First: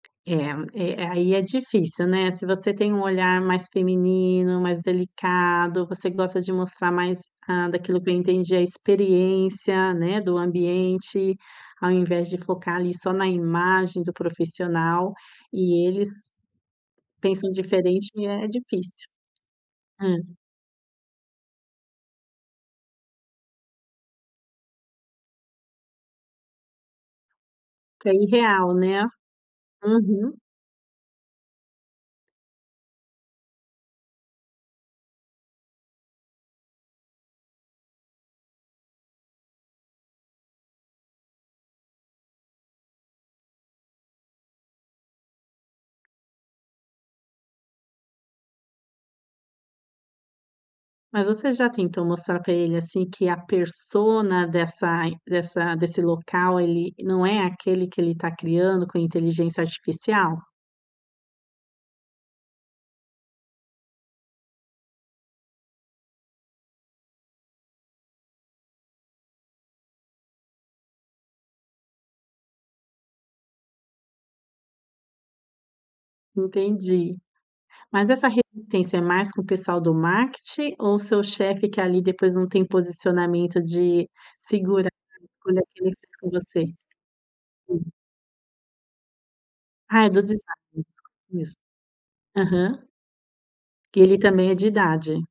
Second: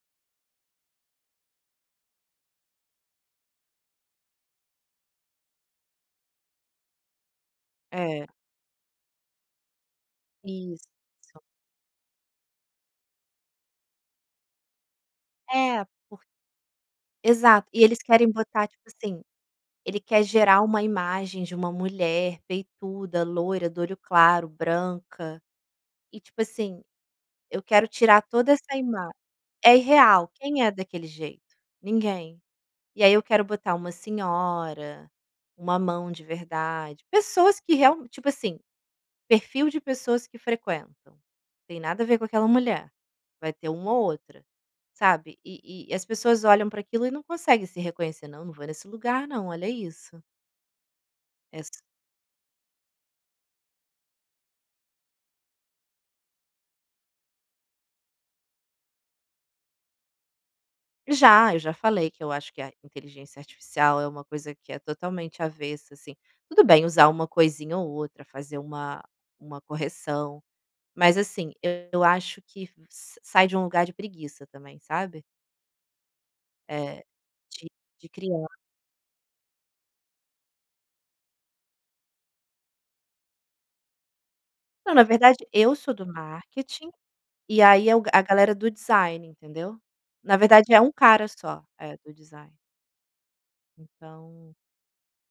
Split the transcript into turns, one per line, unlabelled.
É, e aí é difícil, né, se você tem um olhar mais feminino, mais delicado, você gosta de mostrar mais, hã, daquilo que eu
É.
entendi, a experiência, né, do ambiente,
Isso.
ao invés de focar ali só na imagem do profissional,
É,
e
por
eles pensam
exato. E eles
diferente e
querem
é
botar tipo
difícil.
assim, ele
Hã.
quer gerar uma imagem de uma mulher peituda, loira, do olho claro, branca. E tipo assim, eu quero
Que é
tirar toda
irreal,
essa
né.
imagem. É irreal,
Uhum.
quem é daquele jeito? Ninguém. E aí eu quero botar uma senhora, uma mão de verdade, pessoas que real tipo assim, perfil de pessoas que frequentam: tem nada a ver com aquela mulher. Vai ter uma ou outra, sabe? E e as pessoas olham para aquilo e não consegue se reconhecer, "não não vou nesse lugar não, olha isso".
Mas você
É
já
ass
tentou mostrar para ele, assim, que a persona dessa dessa desse local, ele não é aquele que ele está criando com inteligência artificial?
Já. Eu já falei que eu acho que a inteligência artificial é uma coisa que é totalmente avessa assim, tudo bem usar uma coisinha ou outra, fazer uma uma correção. Mas assim, eu acho que sa sai de um lugar de preguiça também, sabe? É.
Entendi.
De
Mas
de
essa
crian
resistência é mais com o pessoal do marketing, ou seu chefe que ali depois não tem posicionamento de segurar
Não, na
a
verdade
escolha
eu
que
sou
ele
do
fez com você?
marketing, e
Hum.
aí é o a galera do design, entendeu?
Ah, é do
Na
design
verdade é um cara
isso.
só. É, do design.
Aham. Ele também
Então.
é de idade.